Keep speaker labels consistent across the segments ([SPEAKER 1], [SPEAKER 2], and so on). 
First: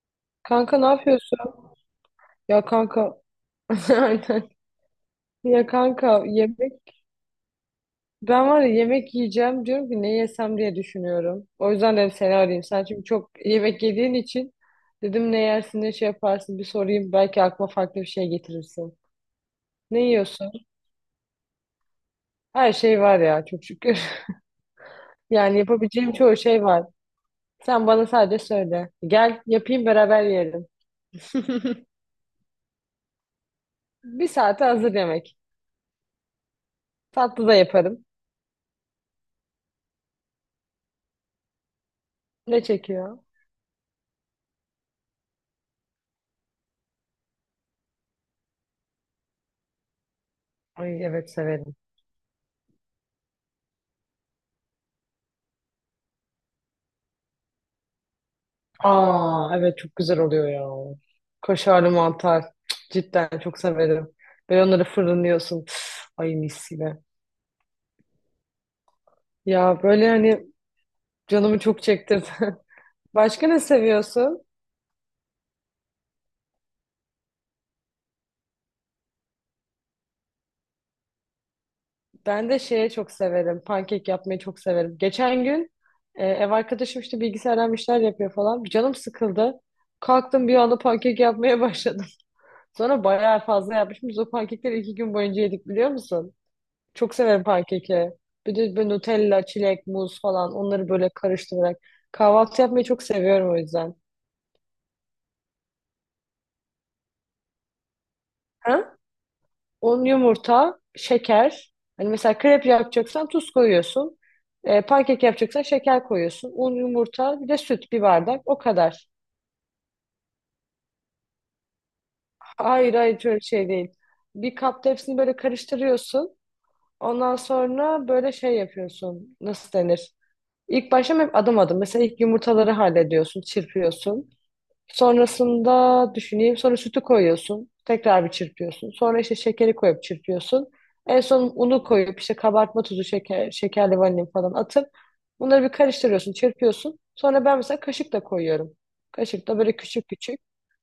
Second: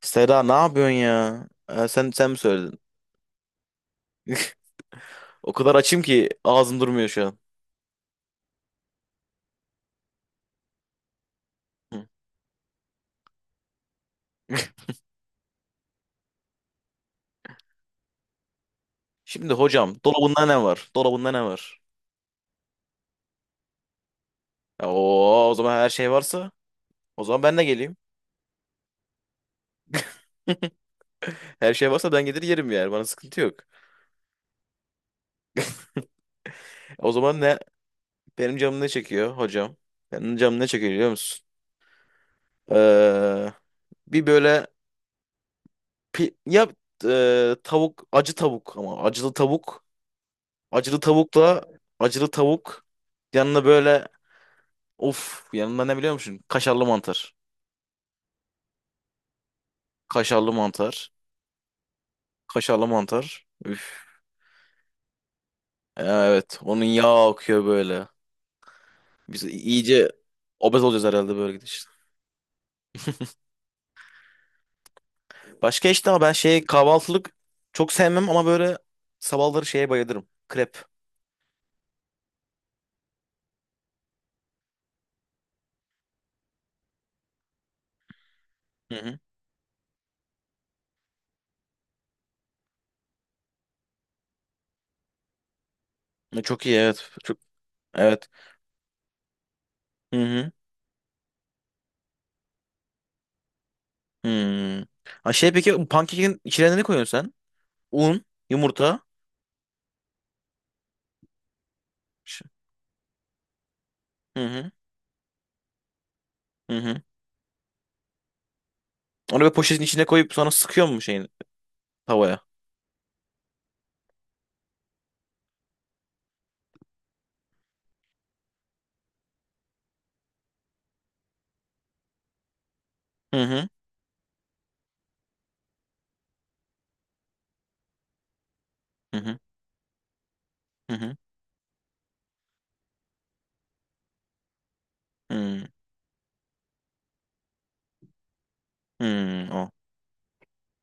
[SPEAKER 1] Seda ne
[SPEAKER 2] Kanka ne
[SPEAKER 1] yapıyorsun
[SPEAKER 2] yapıyorsun?
[SPEAKER 1] ya? Sen mi
[SPEAKER 2] Ya
[SPEAKER 1] söyledin?
[SPEAKER 2] kanka. Aynen.
[SPEAKER 1] O
[SPEAKER 2] Ya
[SPEAKER 1] kadar açım
[SPEAKER 2] kanka
[SPEAKER 1] ki ağzım
[SPEAKER 2] yemek,
[SPEAKER 1] durmuyor şu an.
[SPEAKER 2] ben var ya yemek yiyeceğim diyorum ki ne yesem diye düşünüyorum. O yüzden
[SPEAKER 1] Hı.
[SPEAKER 2] dedim seni arayayım. Sen çünkü çok yemek yediğin için dedim ne yersin, ne şey yaparsın bir sorayım, belki aklıma farklı bir şey getirirsin.
[SPEAKER 1] Şimdi hocam
[SPEAKER 2] Ne
[SPEAKER 1] dolabında
[SPEAKER 2] yiyorsun?
[SPEAKER 1] ne var? Dolabında ne var?
[SPEAKER 2] Her şey var ya, çok şükür.
[SPEAKER 1] Ya, oo, o
[SPEAKER 2] Yani
[SPEAKER 1] zaman her şey
[SPEAKER 2] yapabileceğim çoğu
[SPEAKER 1] varsa
[SPEAKER 2] şey var.
[SPEAKER 1] o zaman ben de
[SPEAKER 2] Sen
[SPEAKER 1] geleyim.
[SPEAKER 2] bana sadece söyle. Gel yapayım, beraber yiyelim.
[SPEAKER 1] Her şey varsa ben gelir yerim, yani bana sıkıntı yok.
[SPEAKER 2] Bir saate hazır yemek.
[SPEAKER 1] O zaman
[SPEAKER 2] Tatlı da
[SPEAKER 1] ne?
[SPEAKER 2] yaparım.
[SPEAKER 1] Benim canım ne çekiyor hocam? Benim canım ne çekiyor biliyor musun?
[SPEAKER 2] Ne çekiyor?
[SPEAKER 1] Ee, bir böyle ya tavuk acı tavuk ama acılı tavuk acılı
[SPEAKER 2] Ay evet,
[SPEAKER 1] tavukla
[SPEAKER 2] severim.
[SPEAKER 1] acılı tavuk yanına böyle. Of, yanında ne biliyor musun? Kaşarlı mantar.
[SPEAKER 2] Aa evet, çok güzel oluyor
[SPEAKER 1] Kaşarlı
[SPEAKER 2] ya.
[SPEAKER 1] mantar.
[SPEAKER 2] Kaşarlı mantar. Cık,
[SPEAKER 1] Kaşarlı
[SPEAKER 2] cidden
[SPEAKER 1] mantar.
[SPEAKER 2] çok
[SPEAKER 1] Üf.
[SPEAKER 2] severim. Böyle onları fırınlıyorsun. Üf, ay
[SPEAKER 1] Evet,
[SPEAKER 2] mis
[SPEAKER 1] onun
[SPEAKER 2] gibi.
[SPEAKER 1] yağı akıyor böyle. Biz
[SPEAKER 2] Ya
[SPEAKER 1] iyice
[SPEAKER 2] böyle hani
[SPEAKER 1] obez olacağız herhalde böyle
[SPEAKER 2] canımı çok
[SPEAKER 1] gidişte.
[SPEAKER 2] çekti. Başka ne seviyorsun?
[SPEAKER 1] Başka işte ama ben şey kahvaltılık çok sevmem, ama böyle sabahları şeye bayılırım. Krep.
[SPEAKER 2] Ben de şeye çok severim. Pankek yapmayı çok severim. Geçen gün ev arkadaşım işte bilgisayardan bir şeyler yapıyor falan. Canım
[SPEAKER 1] Hı hı.
[SPEAKER 2] sıkıldı. Kalktım bir anda pankek yapmaya başladım. Sonra bayağı fazla yapmışım. Biz o pankekleri 2 gün boyunca yedik, biliyor musun?
[SPEAKER 1] E, çok iyi, evet.
[SPEAKER 2] Çok
[SPEAKER 1] Çok
[SPEAKER 2] severim pankeki.
[SPEAKER 1] evet.
[SPEAKER 2] Bir de böyle Nutella, çilek,
[SPEAKER 1] Hı
[SPEAKER 2] muz
[SPEAKER 1] hı.
[SPEAKER 2] falan onları böyle karıştırarak. Kahvaltı yapmayı çok seviyorum o yüzden.
[SPEAKER 1] Hmm. Ha şey, peki bu pankekin içine ne koyuyorsun sen? Un,
[SPEAKER 2] Ha?
[SPEAKER 1] yumurta.
[SPEAKER 2] Un, yumurta, şeker. Hani mesela
[SPEAKER 1] Ş-
[SPEAKER 2] krep yapacaksan tuz koyuyorsun.
[SPEAKER 1] Hı hı.
[SPEAKER 2] E, pankek yapacaksan şeker koyuyorsun. Un,
[SPEAKER 1] Hı hı.
[SPEAKER 2] yumurta, bir de süt, bir bardak. O kadar.
[SPEAKER 1] Onu böyle poşetin içine koyup sonra sıkıyor mu şeyin tavaya?
[SPEAKER 2] Hayır hayır, şöyle şey değil. Bir kapta hepsini böyle karıştırıyorsun. Ondan sonra böyle şey yapıyorsun. Nasıl denir? İlk başta hep adım adım. Mesela ilk yumurtaları hallediyorsun,
[SPEAKER 1] Hı hı.
[SPEAKER 2] çırpıyorsun. Sonrasında düşüneyim. Sonra sütü koyuyorsun. Tekrar bir çırpıyorsun.
[SPEAKER 1] Hı
[SPEAKER 2] Sonra işte
[SPEAKER 1] hı.
[SPEAKER 2] şekeri koyup çırpıyorsun.
[SPEAKER 1] Hı hı.
[SPEAKER 2] En son unu koyup işte kabartma tuzu, şeker, şekerli vanilin falan atıp bunları
[SPEAKER 1] Hmm,
[SPEAKER 2] bir karıştırıyorsun, çırpıyorsun. Sonra ben mesela kaşıkla koyuyorum.
[SPEAKER 1] hmm,
[SPEAKER 2] Kaşıkla
[SPEAKER 1] o.
[SPEAKER 2] böyle küçük küçük.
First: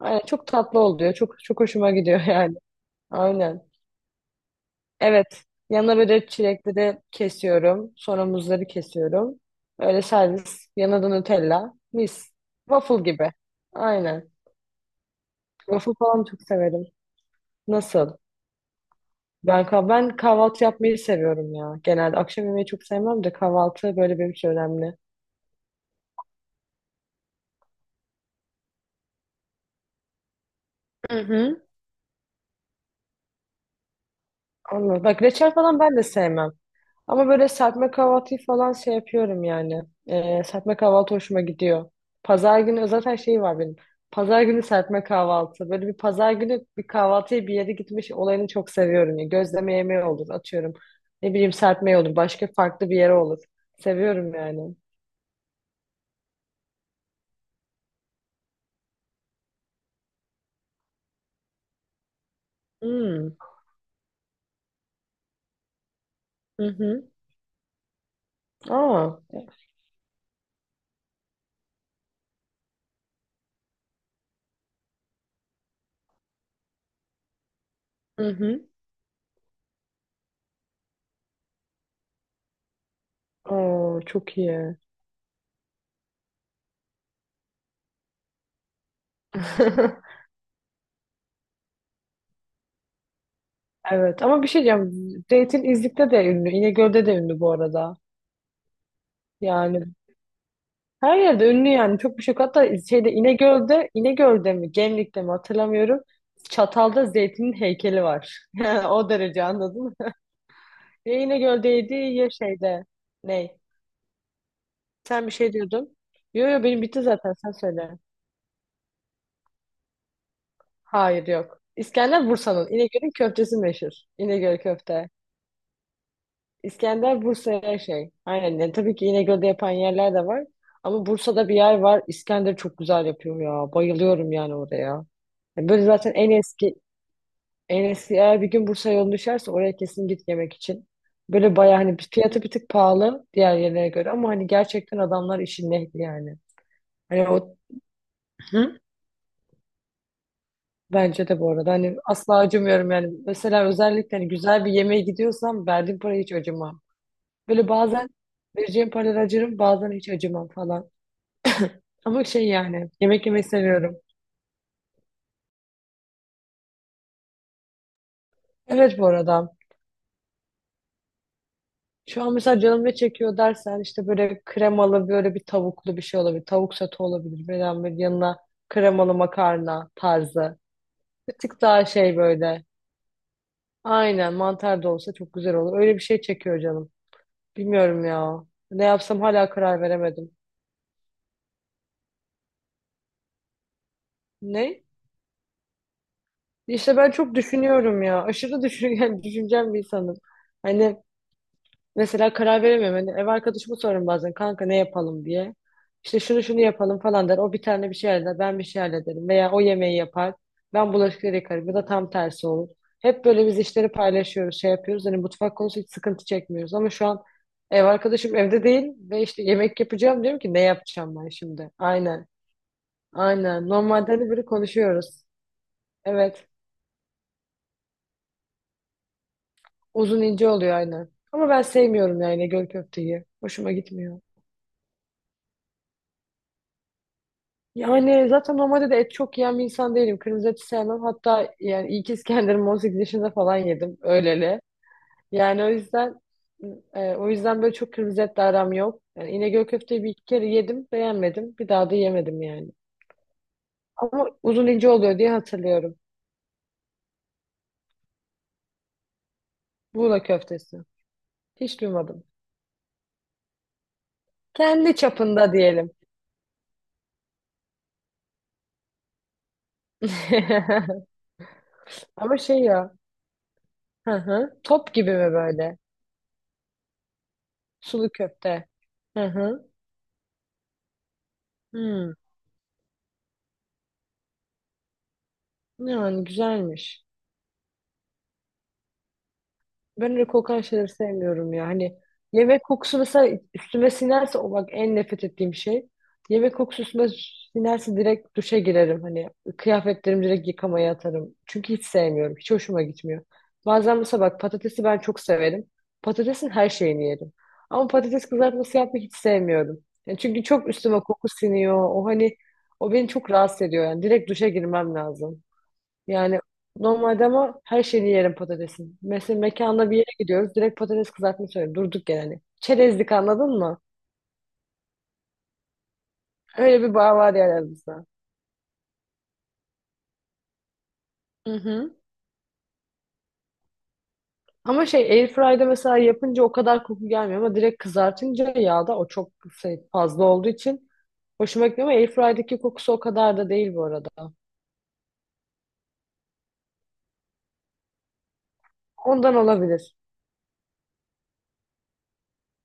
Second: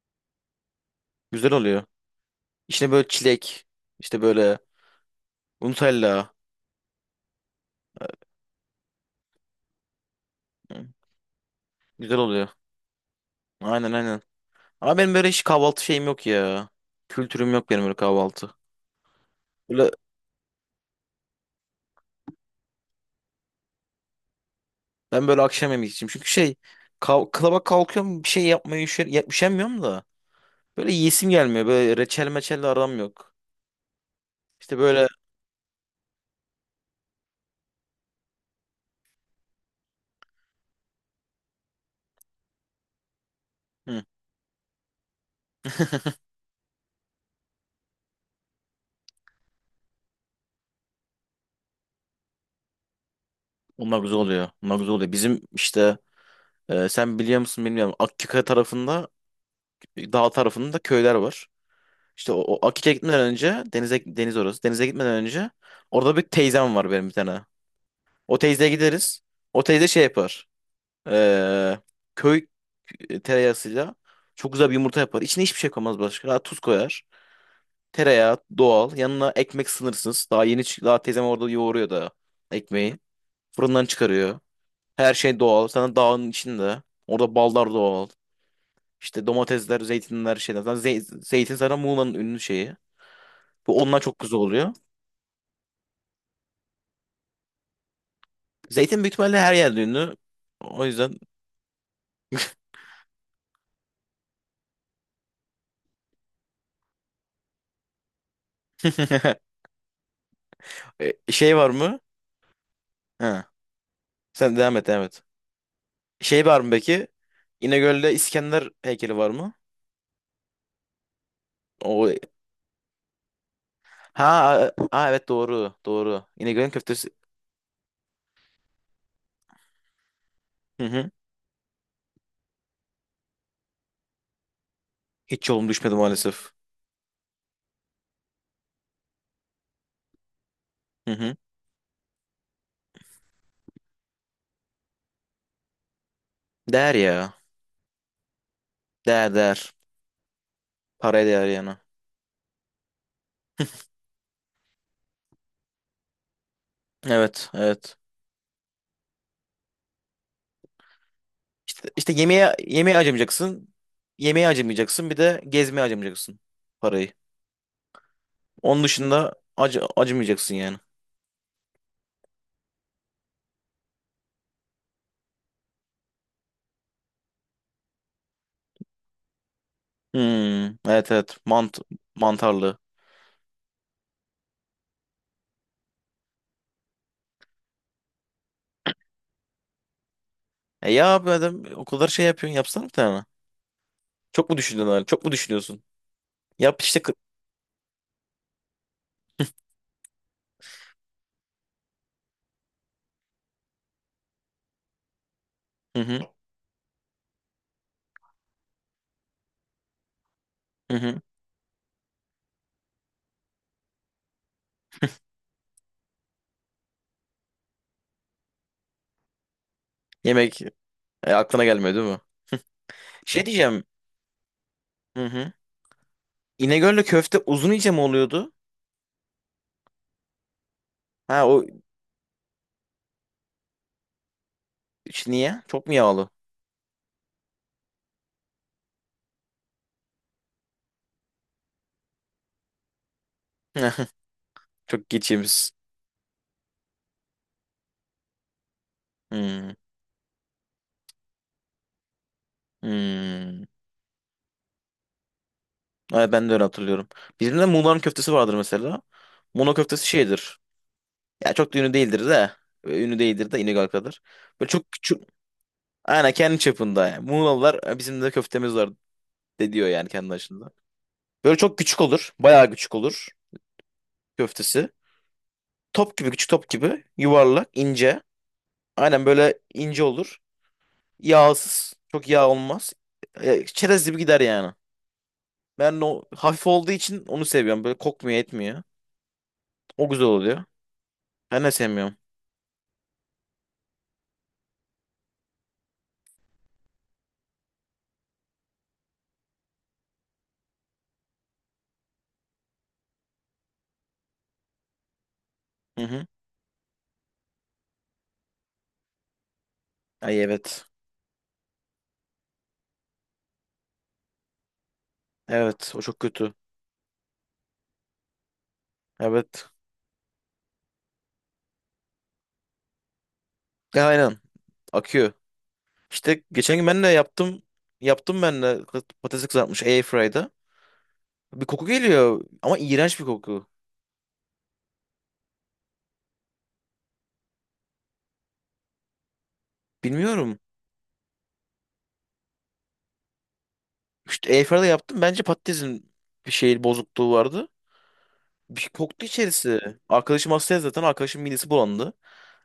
[SPEAKER 2] Aynen, çok tatlı oluyor. Çok
[SPEAKER 1] Güzel
[SPEAKER 2] çok
[SPEAKER 1] oluyor.
[SPEAKER 2] hoşuma gidiyor yani.
[SPEAKER 1] İçine böyle
[SPEAKER 2] Aynen.
[SPEAKER 1] çilek, işte böyle
[SPEAKER 2] Evet. Yanına
[SPEAKER 1] Nutella.
[SPEAKER 2] böyle çilekleri kesiyorum. Sonra muzları kesiyorum. Öyle servis.
[SPEAKER 1] Hmm,
[SPEAKER 2] Yanına da Nutella.
[SPEAKER 1] güzel
[SPEAKER 2] Mis.
[SPEAKER 1] oluyor.
[SPEAKER 2] Waffle gibi.
[SPEAKER 1] Aynen aynen.
[SPEAKER 2] Aynen.
[SPEAKER 1] Ama benim böyle hiç kahvaltı
[SPEAKER 2] Waffle
[SPEAKER 1] şeyim
[SPEAKER 2] falan
[SPEAKER 1] yok
[SPEAKER 2] çok
[SPEAKER 1] ya.
[SPEAKER 2] severim.
[SPEAKER 1] Kültürüm yok benim böyle
[SPEAKER 2] Nasıl?
[SPEAKER 1] kahvaltı. Böyle,
[SPEAKER 2] Ben kahvaltı yapmayı seviyorum ya. Genelde akşam yemeği çok sevmem de kahvaltı böyle benim için önemli.
[SPEAKER 1] ben böyle akşam yemek için. Çünkü şey, kalaba kalkıyorum bir şey yapmaya, üşer, üşenmiyorum da. Böyle
[SPEAKER 2] Hı
[SPEAKER 1] yiyesim
[SPEAKER 2] hı.
[SPEAKER 1] gelmiyor. Böyle reçel meçelle aram yok. İşte
[SPEAKER 2] Anladım.
[SPEAKER 1] böyle
[SPEAKER 2] Bak reçel falan ben de sevmem. Ama böyle serpme kahvaltıyı falan şey yapıyorum yani. Serpme kahvaltı hoşuma gidiyor. Pazar günü zaten şey var benim.
[SPEAKER 1] hı,
[SPEAKER 2] Pazar günü serpme kahvaltı. Böyle bir pazar günü bir kahvaltıya bir yere gitmiş olayını çok seviyorum. Ya. Gözleme yemeği olur, atıyorum. Ne bileyim, serpme olur. Başka farklı bir yere olur.
[SPEAKER 1] onlar güzel
[SPEAKER 2] Seviyorum
[SPEAKER 1] oluyor.
[SPEAKER 2] yani.
[SPEAKER 1] Onlar güzel oluyor. Bizim işte sen biliyor musun bilmiyorum. Akkika tarafında, dağ tarafında köyler var. İşte o Akik'e gitmeden
[SPEAKER 2] Hmm.
[SPEAKER 1] önce denize, deniz orası. Denize gitmeden önce orada bir
[SPEAKER 2] Hı
[SPEAKER 1] teyzem var benim,
[SPEAKER 2] hı.
[SPEAKER 1] bir tane. O teyzeye
[SPEAKER 2] Aa.
[SPEAKER 1] gideriz. O teyze şey yapar. Ee, Köy tereyağısıyla çok güzel bir yumurta yapar. İçine hiçbir şey koymaz başka. Tuz koyar.
[SPEAKER 2] Hı
[SPEAKER 1] Tereyağı
[SPEAKER 2] hı.
[SPEAKER 1] doğal. Yanına ekmek sınırsız. Daha teyzem orada yoğuruyor da ekmeği. Fırından
[SPEAKER 2] Oo, çok
[SPEAKER 1] çıkarıyor.
[SPEAKER 2] iyi.
[SPEAKER 1] Her şey doğal. Sana dağın içinde. Orada ballar doğal. İşte domatesler, zeytinler, şeyler. Zaten zeytin zaten Muğla'nın ünlü şeyi. Bu ondan çok
[SPEAKER 2] Evet
[SPEAKER 1] güzel
[SPEAKER 2] ama bir şey
[SPEAKER 1] oluyor.
[SPEAKER 2] diyeceğim. Zeytin Zeytinizlik'te de ünlü. İnegöl'de de ünlü bu arada.
[SPEAKER 1] Zeytin büyük ihtimalle her yerde
[SPEAKER 2] Yani
[SPEAKER 1] ünlü. O yüzden.
[SPEAKER 2] her yerde ünlü yani. Çok bir şey yok. Hatta şeyde, İnegöl'de, İnegöl'de mi Gemlik'te mi hatırlamıyorum. Çatal'da Zeytin'in heykeli var. Yani o derece, anladın mı? Ya
[SPEAKER 1] E, şey var
[SPEAKER 2] İnegöl'deydi
[SPEAKER 1] mı?
[SPEAKER 2] ya şeyde.
[SPEAKER 1] Ha.
[SPEAKER 2] Ney?
[SPEAKER 1] Sen devam et, devam et.
[SPEAKER 2] Sen bir şey diyordun.
[SPEAKER 1] Şey
[SPEAKER 2] Yo
[SPEAKER 1] var
[SPEAKER 2] yo,
[SPEAKER 1] mı
[SPEAKER 2] benim bitti
[SPEAKER 1] peki?
[SPEAKER 2] zaten, sen söyle.
[SPEAKER 1] İnegöl'de İskender heykeli var mı?
[SPEAKER 2] Hayır yok.
[SPEAKER 1] O
[SPEAKER 2] İskender Bursa'nın. İnegöl'ün köftesi meşhur.
[SPEAKER 1] ha,
[SPEAKER 2] İnegöl köfte.
[SPEAKER 1] evet doğru, doğru. İnegöl'ün köftesi.
[SPEAKER 2] İskender Bursa'ya şey. Aynen. Yani tabii ki İnegöl'de yapan yerler de var.
[SPEAKER 1] Hı
[SPEAKER 2] Ama
[SPEAKER 1] hı.
[SPEAKER 2] Bursa'da bir yer var. İskender çok güzel yapıyor ya. Bayılıyorum yani oraya.
[SPEAKER 1] Hiç yolum
[SPEAKER 2] Yani böyle
[SPEAKER 1] düşmedi
[SPEAKER 2] zaten en
[SPEAKER 1] maalesef.
[SPEAKER 2] eski en eski eğer bir gün Bursa yolun düşerse oraya kesin git yemek için.
[SPEAKER 1] Hı hı.
[SPEAKER 2] Böyle bayağı hani fiyatı bir tık pahalı diğer yerlere göre, ama hani gerçekten adamlar işin ehli yani.
[SPEAKER 1] Değer
[SPEAKER 2] Hani
[SPEAKER 1] ya.
[SPEAKER 2] o Hı?
[SPEAKER 1] Değer değer. Paraya
[SPEAKER 2] Bence de
[SPEAKER 1] değer
[SPEAKER 2] bu arada,
[SPEAKER 1] yani.
[SPEAKER 2] hani asla acımıyorum yani. Mesela özellikle hani güzel bir yemeğe gidiyorsam verdiğim parayı hiç acımam.
[SPEAKER 1] Evet,
[SPEAKER 2] Böyle
[SPEAKER 1] evet.
[SPEAKER 2] bazen vereceğim paralara acırım, bazen hiç acımam falan.
[SPEAKER 1] İşte,
[SPEAKER 2] Ama şey
[SPEAKER 1] yemeğe
[SPEAKER 2] yani,
[SPEAKER 1] yemeğe
[SPEAKER 2] yemek yemeyi
[SPEAKER 1] acımayacaksın.
[SPEAKER 2] seviyorum.
[SPEAKER 1] Yemeğe acımayacaksın. Bir de gezmeye acımayacaksın parayı. Onun
[SPEAKER 2] Evet, bu
[SPEAKER 1] dışında
[SPEAKER 2] arada.
[SPEAKER 1] acımayacaksın yani.
[SPEAKER 2] Şu an mesela canım ne çekiyor dersen işte böyle kremalı böyle bir tavuklu bir şey olabilir. Tavuk sote olabilir. Veya bir yanına kremalı makarna tarzı.
[SPEAKER 1] Hmm, evet,
[SPEAKER 2] Bir
[SPEAKER 1] evet,
[SPEAKER 2] tık daha şey böyle.
[SPEAKER 1] mantarlı.
[SPEAKER 2] Aynen, mantar da olsa çok güzel olur. Öyle bir şey çekiyor canım. Bilmiyorum ya. Ne yapsam hala karar veremedim.
[SPEAKER 1] E ya abi, adam o kadar şey yapıyorsun, yapsana bir tane. Çok mu
[SPEAKER 2] Ne?
[SPEAKER 1] düşündün öyle? Çok mu düşünüyorsun? Yap
[SPEAKER 2] İşte
[SPEAKER 1] işte.
[SPEAKER 2] ben çok düşünüyorum ya. Aşırı düşün, yani düşüncem bir insanım. Hani. Mesela karar veremiyorum. Hani ev arkadaşımı sorarım bazen, kanka ne yapalım diye.
[SPEAKER 1] Hı
[SPEAKER 2] İşte
[SPEAKER 1] hı
[SPEAKER 2] şunu şunu yapalım falan der. O bir tane bir şey halleder. Ben bir şey hallederim. Veya o yemeği yapar. Ben
[SPEAKER 1] hı hı.
[SPEAKER 2] bulaşıkları yıkarım. Ya da tam tersi olur. Hep böyle biz işleri paylaşıyoruz, şey yapıyoruz. Hani mutfak konusu hiç sıkıntı çekmiyoruz. Ama şu an ev arkadaşım evde değil ve işte yemek yapacağım diyorum ki ne
[SPEAKER 1] Yemek
[SPEAKER 2] yapacağım ben
[SPEAKER 1] aklına
[SPEAKER 2] şimdi?
[SPEAKER 1] gelmiyor değil mi?
[SPEAKER 2] Aynen.
[SPEAKER 1] Şey
[SPEAKER 2] Aynen.
[SPEAKER 1] diyeceğim.
[SPEAKER 2] Normalde hani böyle konuşuyoruz.
[SPEAKER 1] Hı hı.
[SPEAKER 2] Evet.
[SPEAKER 1] İnegöl'le köfte uzun, iyice mi oluyordu?
[SPEAKER 2] Uzun ince oluyor, aynen.
[SPEAKER 1] Ha
[SPEAKER 2] Ama ben
[SPEAKER 1] o
[SPEAKER 2] sevmiyorum yani göl köfteyi. Hoşuma gitmiyor.
[SPEAKER 1] işte, niye? Çok mu yağlı?
[SPEAKER 2] Yani zaten normalde de et çok yiyen bir insan değilim. Kırmızı eti sevmem. Hatta yani ilk İskender'imi 18 yaşında falan yedim. Öyleli.
[SPEAKER 1] Çok
[SPEAKER 2] Yani
[SPEAKER 1] geçiyoruz.
[SPEAKER 2] o yüzden böyle çok kırmızı etle aram yok. Yani İnegöl
[SPEAKER 1] Hmm,
[SPEAKER 2] köfteyi bir iki kere yedim. Beğenmedim. Bir daha da yemedim yani.
[SPEAKER 1] hmm.
[SPEAKER 2] Ama uzun ince oluyor diye hatırlıyorum.
[SPEAKER 1] Evet, ben de öyle hatırlıyorum. Bizim de Muğla'nın köftesi vardır mesela. Muğla köftesi
[SPEAKER 2] Muğla
[SPEAKER 1] şeydir.
[SPEAKER 2] köftesi.
[SPEAKER 1] Ya çok da
[SPEAKER 2] Hiç
[SPEAKER 1] ünlü
[SPEAKER 2] duymadım.
[SPEAKER 1] değildir de. Ünlü değildir de İnegöl kadar. Böyle çok
[SPEAKER 2] Kendi
[SPEAKER 1] küçük.
[SPEAKER 2] çapında diyelim.
[SPEAKER 1] Aynen, kendi çapında yani. Muğlalılar "E, bizim de köftemiz var" de diyor yani kendi başında. Böyle çok küçük olur.
[SPEAKER 2] Ama şey
[SPEAKER 1] Bayağı
[SPEAKER 2] ya.
[SPEAKER 1] küçük olur
[SPEAKER 2] Hı hı.
[SPEAKER 1] köftesi.
[SPEAKER 2] Top gibi mi böyle?
[SPEAKER 1] Top gibi küçük, top gibi yuvarlak,
[SPEAKER 2] Sulu
[SPEAKER 1] ince.
[SPEAKER 2] köfte. Hı
[SPEAKER 1] Aynen böyle
[SPEAKER 2] hı.
[SPEAKER 1] ince olur. Yağsız.
[SPEAKER 2] Hmm.
[SPEAKER 1] Çok yağ olmaz. E, çerez gibi gider yani. Ben de o
[SPEAKER 2] Yani
[SPEAKER 1] hafif olduğu
[SPEAKER 2] güzelmiş.
[SPEAKER 1] için onu seviyorum. Böyle kokmuyor, etmiyor. O
[SPEAKER 2] Ben öyle
[SPEAKER 1] güzel
[SPEAKER 2] kokan
[SPEAKER 1] oluyor.
[SPEAKER 2] şeyleri sevmiyorum
[SPEAKER 1] Ben
[SPEAKER 2] ya.
[SPEAKER 1] de
[SPEAKER 2] Hani
[SPEAKER 1] sevmiyorum.
[SPEAKER 2] yemek kokusu mesela üstüme sinerse o bak en nefret ettiğim şey. Yemek kokusu üstüme sinerse direkt duşa girerim. Hani kıyafetlerimi direkt yıkamaya atarım. Çünkü hiç sevmiyorum. Hiç hoşuma gitmiyor. Bazen mesela bak patatesi ben çok severim.
[SPEAKER 1] Hı hı.
[SPEAKER 2] Patatesin her şeyini yerim. Ama patates kızartması yapmayı hiç sevmiyorum. Yani
[SPEAKER 1] Ay,
[SPEAKER 2] çünkü çok
[SPEAKER 1] evet.
[SPEAKER 2] üstüme koku siniyor. O hani o beni çok rahatsız ediyor yani. Direkt duşa girmem lazım.
[SPEAKER 1] Evet, o çok
[SPEAKER 2] Yani
[SPEAKER 1] kötü.
[SPEAKER 2] normalde ama her şeyini yerim patatesin. Mesela
[SPEAKER 1] Evet.
[SPEAKER 2] mekanda bir yere gidiyoruz. Direkt patates kızartma söylüyorum. Durduk yani. Çerezlik, anladın mı?
[SPEAKER 1] Ya, aynen. Akıyor. İşte geçen
[SPEAKER 2] Öyle
[SPEAKER 1] gün
[SPEAKER 2] bir
[SPEAKER 1] ben de
[SPEAKER 2] bağ var yani
[SPEAKER 1] yaptım.
[SPEAKER 2] aramızda.
[SPEAKER 1] Yaptım ben de, patates kızartmış airfryer'da.
[SPEAKER 2] Hı
[SPEAKER 1] Bir koku
[SPEAKER 2] hı.
[SPEAKER 1] geliyor ama, iğrenç bir koku.
[SPEAKER 2] Ama şey, airfryer'da mesela yapınca o kadar koku gelmiyor ama direkt kızartınca yağda o çok şey, fazla olduğu
[SPEAKER 1] Bilmiyorum.
[SPEAKER 2] için hoşuma gitmiyor, ama airfryer'daki kokusu o kadar da değil bu arada.
[SPEAKER 1] İşte airfryer'da yaptım. Bence patatesin bir şey bozukluğu vardı. Bir koktu
[SPEAKER 2] Ondan
[SPEAKER 1] içerisi.
[SPEAKER 2] olabilir.
[SPEAKER 1] Arkadaşım hastaya, zaten arkadaşım midesi bulandı.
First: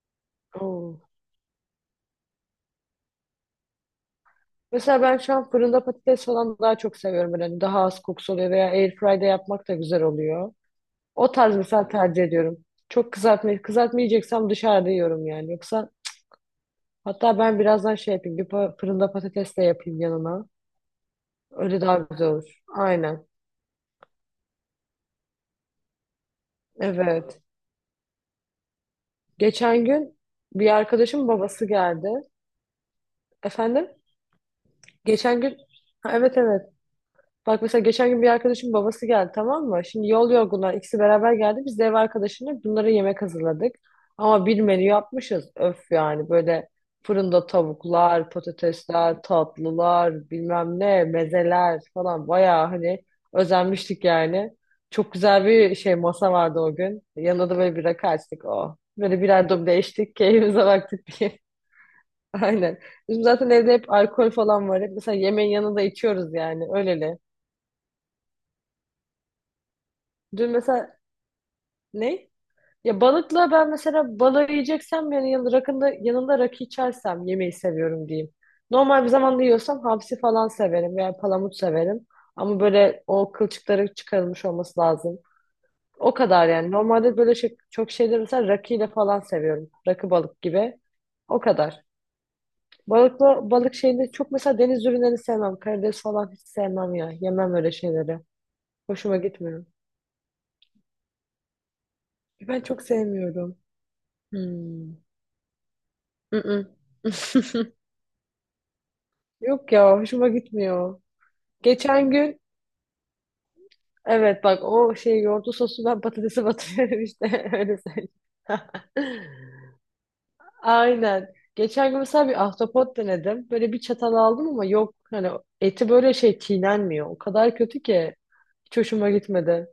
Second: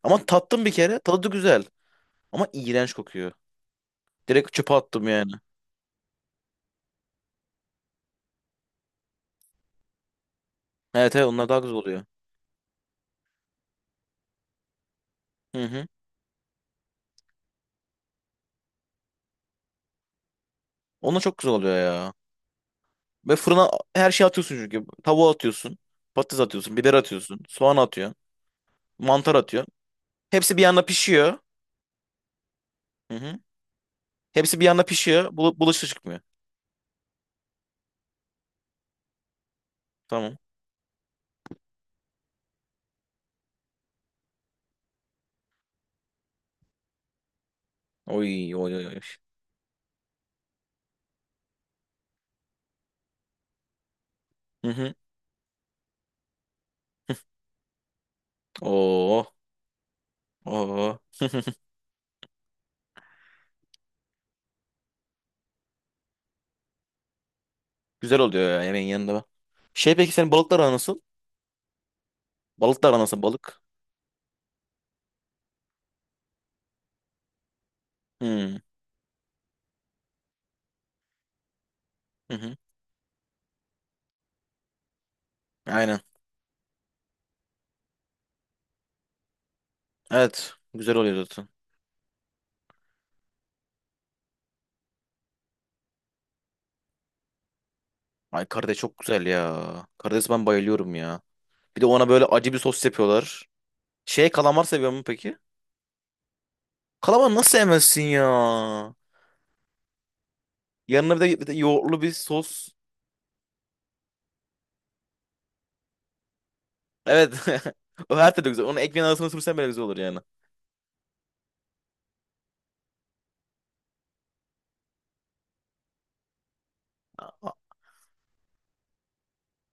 [SPEAKER 1] Ama tattım bir
[SPEAKER 2] Oo.
[SPEAKER 1] kere. Tadı da güzel. Ama iğrenç kokuyor. Direkt çöpe
[SPEAKER 2] Mesela
[SPEAKER 1] attım
[SPEAKER 2] ben
[SPEAKER 1] yani.
[SPEAKER 2] şu an fırında patates falan daha çok seviyorum. Yani daha az kokusu oluyor veya airfryer'da yapmak da güzel oluyor.
[SPEAKER 1] Evet, evet,
[SPEAKER 2] O
[SPEAKER 1] onlar
[SPEAKER 2] tarz
[SPEAKER 1] daha güzel
[SPEAKER 2] mesela
[SPEAKER 1] oluyor.
[SPEAKER 2] tercih ediyorum. Çok kızartmayı kızartmayacaksam dışarıda yiyorum yani.
[SPEAKER 1] Hı hı.
[SPEAKER 2] Yoksa hatta ben birazdan şey yapayım. Fırında patates de yapayım yanına.
[SPEAKER 1] Onlar çok güzel oluyor
[SPEAKER 2] Öyle daha
[SPEAKER 1] ya.
[SPEAKER 2] güzel olur. Aynen.
[SPEAKER 1] Ve fırına her şeyi atıyorsun çünkü. Tavuğu atıyorsun. Patates atıyorsun. Biber atıyorsun.
[SPEAKER 2] Evet.
[SPEAKER 1] Soğan atıyorsun. Mantar atıyorsun.
[SPEAKER 2] Geçen gün
[SPEAKER 1] Hepsi bir
[SPEAKER 2] bir
[SPEAKER 1] yanda
[SPEAKER 2] arkadaşım
[SPEAKER 1] pişiyor.
[SPEAKER 2] babası geldi.
[SPEAKER 1] Hı hı.
[SPEAKER 2] Efendim?
[SPEAKER 1] Hepsi bir yanda pişiyor.
[SPEAKER 2] Geçen gün
[SPEAKER 1] Bulaşık
[SPEAKER 2] Ha,
[SPEAKER 1] çıkmıyor.
[SPEAKER 2] evet evet. Bak mesela geçen gün bir arkadaşım babası geldi, tamam mı? Şimdi yol
[SPEAKER 1] Tamam.
[SPEAKER 2] yorgunlar, ikisi beraber geldi. Biz de ev arkadaşına bunlara yemek hazırladık. Ama bir menü yapmışız. Öf yani böyle fırında tavuklar,
[SPEAKER 1] Oy oy oy. Oy.
[SPEAKER 2] patatesler, tatlılar, bilmem ne, mezeler falan, bayağı hani özenmiştik yani.
[SPEAKER 1] Hı hı.
[SPEAKER 2] Çok güzel bir şey masa vardı o gün. Yanında da böyle bir rakı açtık o. Böyle
[SPEAKER 1] Oo.
[SPEAKER 2] birer duble içtik, keyfimize
[SPEAKER 1] Oo.
[SPEAKER 2] baktık diye. Aynen. Bizim zaten evde hep alkol falan var. Hep mesela yemeğin yanında içiyoruz yani öyleli.
[SPEAKER 1] Güzel oluyor ya yemeğin yanında. Bak. Şey peki, senin
[SPEAKER 2] Dün
[SPEAKER 1] balıklar aran nasıl?
[SPEAKER 2] mesela Ne?
[SPEAKER 1] Balıklar aran
[SPEAKER 2] Ya
[SPEAKER 1] nasıl
[SPEAKER 2] balıkla
[SPEAKER 1] balık?
[SPEAKER 2] ben mesela balığı yiyeceksem yani yanında, rakında, yanında rakı içersem yemeği seviyorum diyeyim.
[SPEAKER 1] Hmm.
[SPEAKER 2] Normal bir zamanda yiyorsam hamsi falan severim veya palamut severim.
[SPEAKER 1] Hı hı.
[SPEAKER 2] Ama böyle o kılçıkları çıkarılmış olması lazım.
[SPEAKER 1] Aynen.
[SPEAKER 2] O kadar yani. Normalde böyle şey, çok şeyleri mesela rakıyla falan seviyorum. Rakı balık
[SPEAKER 1] Evet.
[SPEAKER 2] gibi.
[SPEAKER 1] Güzel oluyor
[SPEAKER 2] O
[SPEAKER 1] zaten.
[SPEAKER 2] kadar. Balıkla, balık şeyini çok mesela deniz ürünlerini sevmem. Karides falan hiç sevmem ya. Yemem öyle şeyleri.
[SPEAKER 1] Ay karides çok
[SPEAKER 2] Hoşuma
[SPEAKER 1] güzel ya.
[SPEAKER 2] gitmiyor.
[SPEAKER 1] Karides, ben bayılıyorum ya. Bir de ona böyle acı bir
[SPEAKER 2] Ben çok
[SPEAKER 1] sos yapıyorlar.
[SPEAKER 2] sevmiyorum.
[SPEAKER 1] Şey kalamar seviyor
[SPEAKER 2] Hmm.
[SPEAKER 1] mu peki?
[SPEAKER 2] Mm-mm.
[SPEAKER 1] Kalamar nasıl sevmezsin ya?
[SPEAKER 2] Yok ya, hoşuma gitmiyor.
[SPEAKER 1] Yanına bir de, bir de yoğurtlu
[SPEAKER 2] Geçen
[SPEAKER 1] bir
[SPEAKER 2] gün
[SPEAKER 1] sos.
[SPEAKER 2] evet bak o şey yoğurtlu sosu ben patatese batırıyorum işte
[SPEAKER 1] Evet.
[SPEAKER 2] öyle söyleyeyim.
[SPEAKER 1] O her türlü güzel. Onu ekmeğin arasına sürsen bile güzel olur yani.
[SPEAKER 2] Aynen. Geçen gün mesela bir ahtapot denedim. Böyle bir çatal aldım ama yok hani eti böyle şey çiğnenmiyor. O
[SPEAKER 1] A-
[SPEAKER 2] kadar kötü ki hiç hoşuma gitmedi.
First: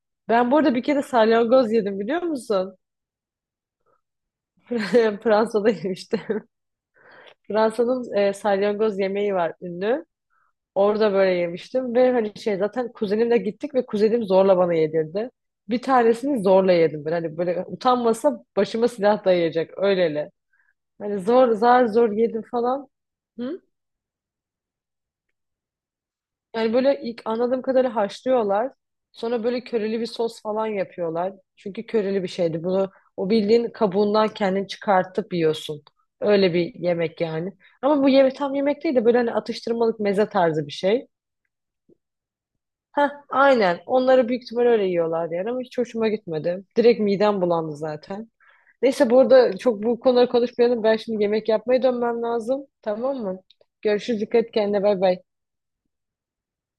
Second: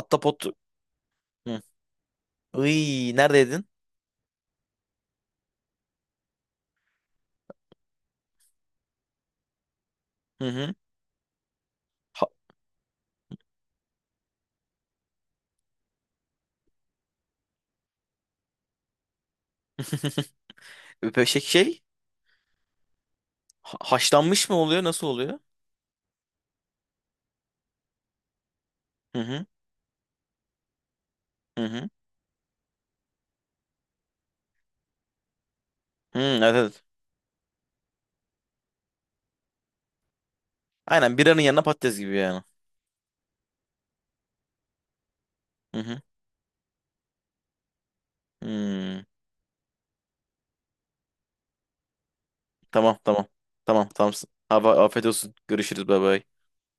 [SPEAKER 1] Atta pot.
[SPEAKER 2] Ben burada bir kere
[SPEAKER 1] Hı.
[SPEAKER 2] salyangoz yedim, biliyor musun?
[SPEAKER 1] Iy, neredeydin?
[SPEAKER 2] Fransa'da yemiştim. Fransa'nın e, salyangoz yemeği var, ünlü.
[SPEAKER 1] Hı hı.
[SPEAKER 2] Orada böyle yemiştim ve
[SPEAKER 1] Ha-
[SPEAKER 2] hani şey zaten kuzenimle gittik ve kuzenim zorla bana yedirdi. Bir tanesini zorla yedim ben. Hani böyle utanmasa başıma silah dayayacak, öyleli. Hani
[SPEAKER 1] Öpeşek
[SPEAKER 2] zor
[SPEAKER 1] şey,
[SPEAKER 2] zar zor yedim falan. Hı?
[SPEAKER 1] haşlanmış mı oluyor? Nasıl oluyor?
[SPEAKER 2] Yani böyle ilk anladığım kadarıyla haşlıyorlar.
[SPEAKER 1] Hı
[SPEAKER 2] Sonra
[SPEAKER 1] hı.
[SPEAKER 2] böyle köreli bir sos falan yapıyorlar.
[SPEAKER 1] Hı
[SPEAKER 2] Çünkü
[SPEAKER 1] hı.
[SPEAKER 2] köreli bir şeydi. Bunu o bildiğin kabuğundan kendini çıkartıp yiyorsun.
[SPEAKER 1] Hı, evet,
[SPEAKER 2] Öyle bir
[SPEAKER 1] evet.
[SPEAKER 2] yemek yani. Ama bu yemek tam yemek değil de böyle hani atıştırmalık meze tarzı bir şey.
[SPEAKER 1] Aynen, biranın yanına patates gibi yani.
[SPEAKER 2] Heh, aynen. Onları büyük ihtimal öyle yiyorlar yani ama
[SPEAKER 1] Hı
[SPEAKER 2] hiç
[SPEAKER 1] hı.
[SPEAKER 2] hoşuma gitmedi. Direkt midem bulandı zaten.
[SPEAKER 1] Hmm.
[SPEAKER 2] Neyse bu arada, çok bu konuları konuşmayalım. Ben şimdi yemek yapmaya dönmem lazım.
[SPEAKER 1] Tamam,
[SPEAKER 2] Tamam
[SPEAKER 1] tamam.
[SPEAKER 2] mı?
[SPEAKER 1] Tamam, tamam.
[SPEAKER 2] Görüşürüz. Dikkat et
[SPEAKER 1] Abi,
[SPEAKER 2] kendine. Bay
[SPEAKER 1] afiyet
[SPEAKER 2] bay.
[SPEAKER 1] olsun. Görüşürüz. Bay bay.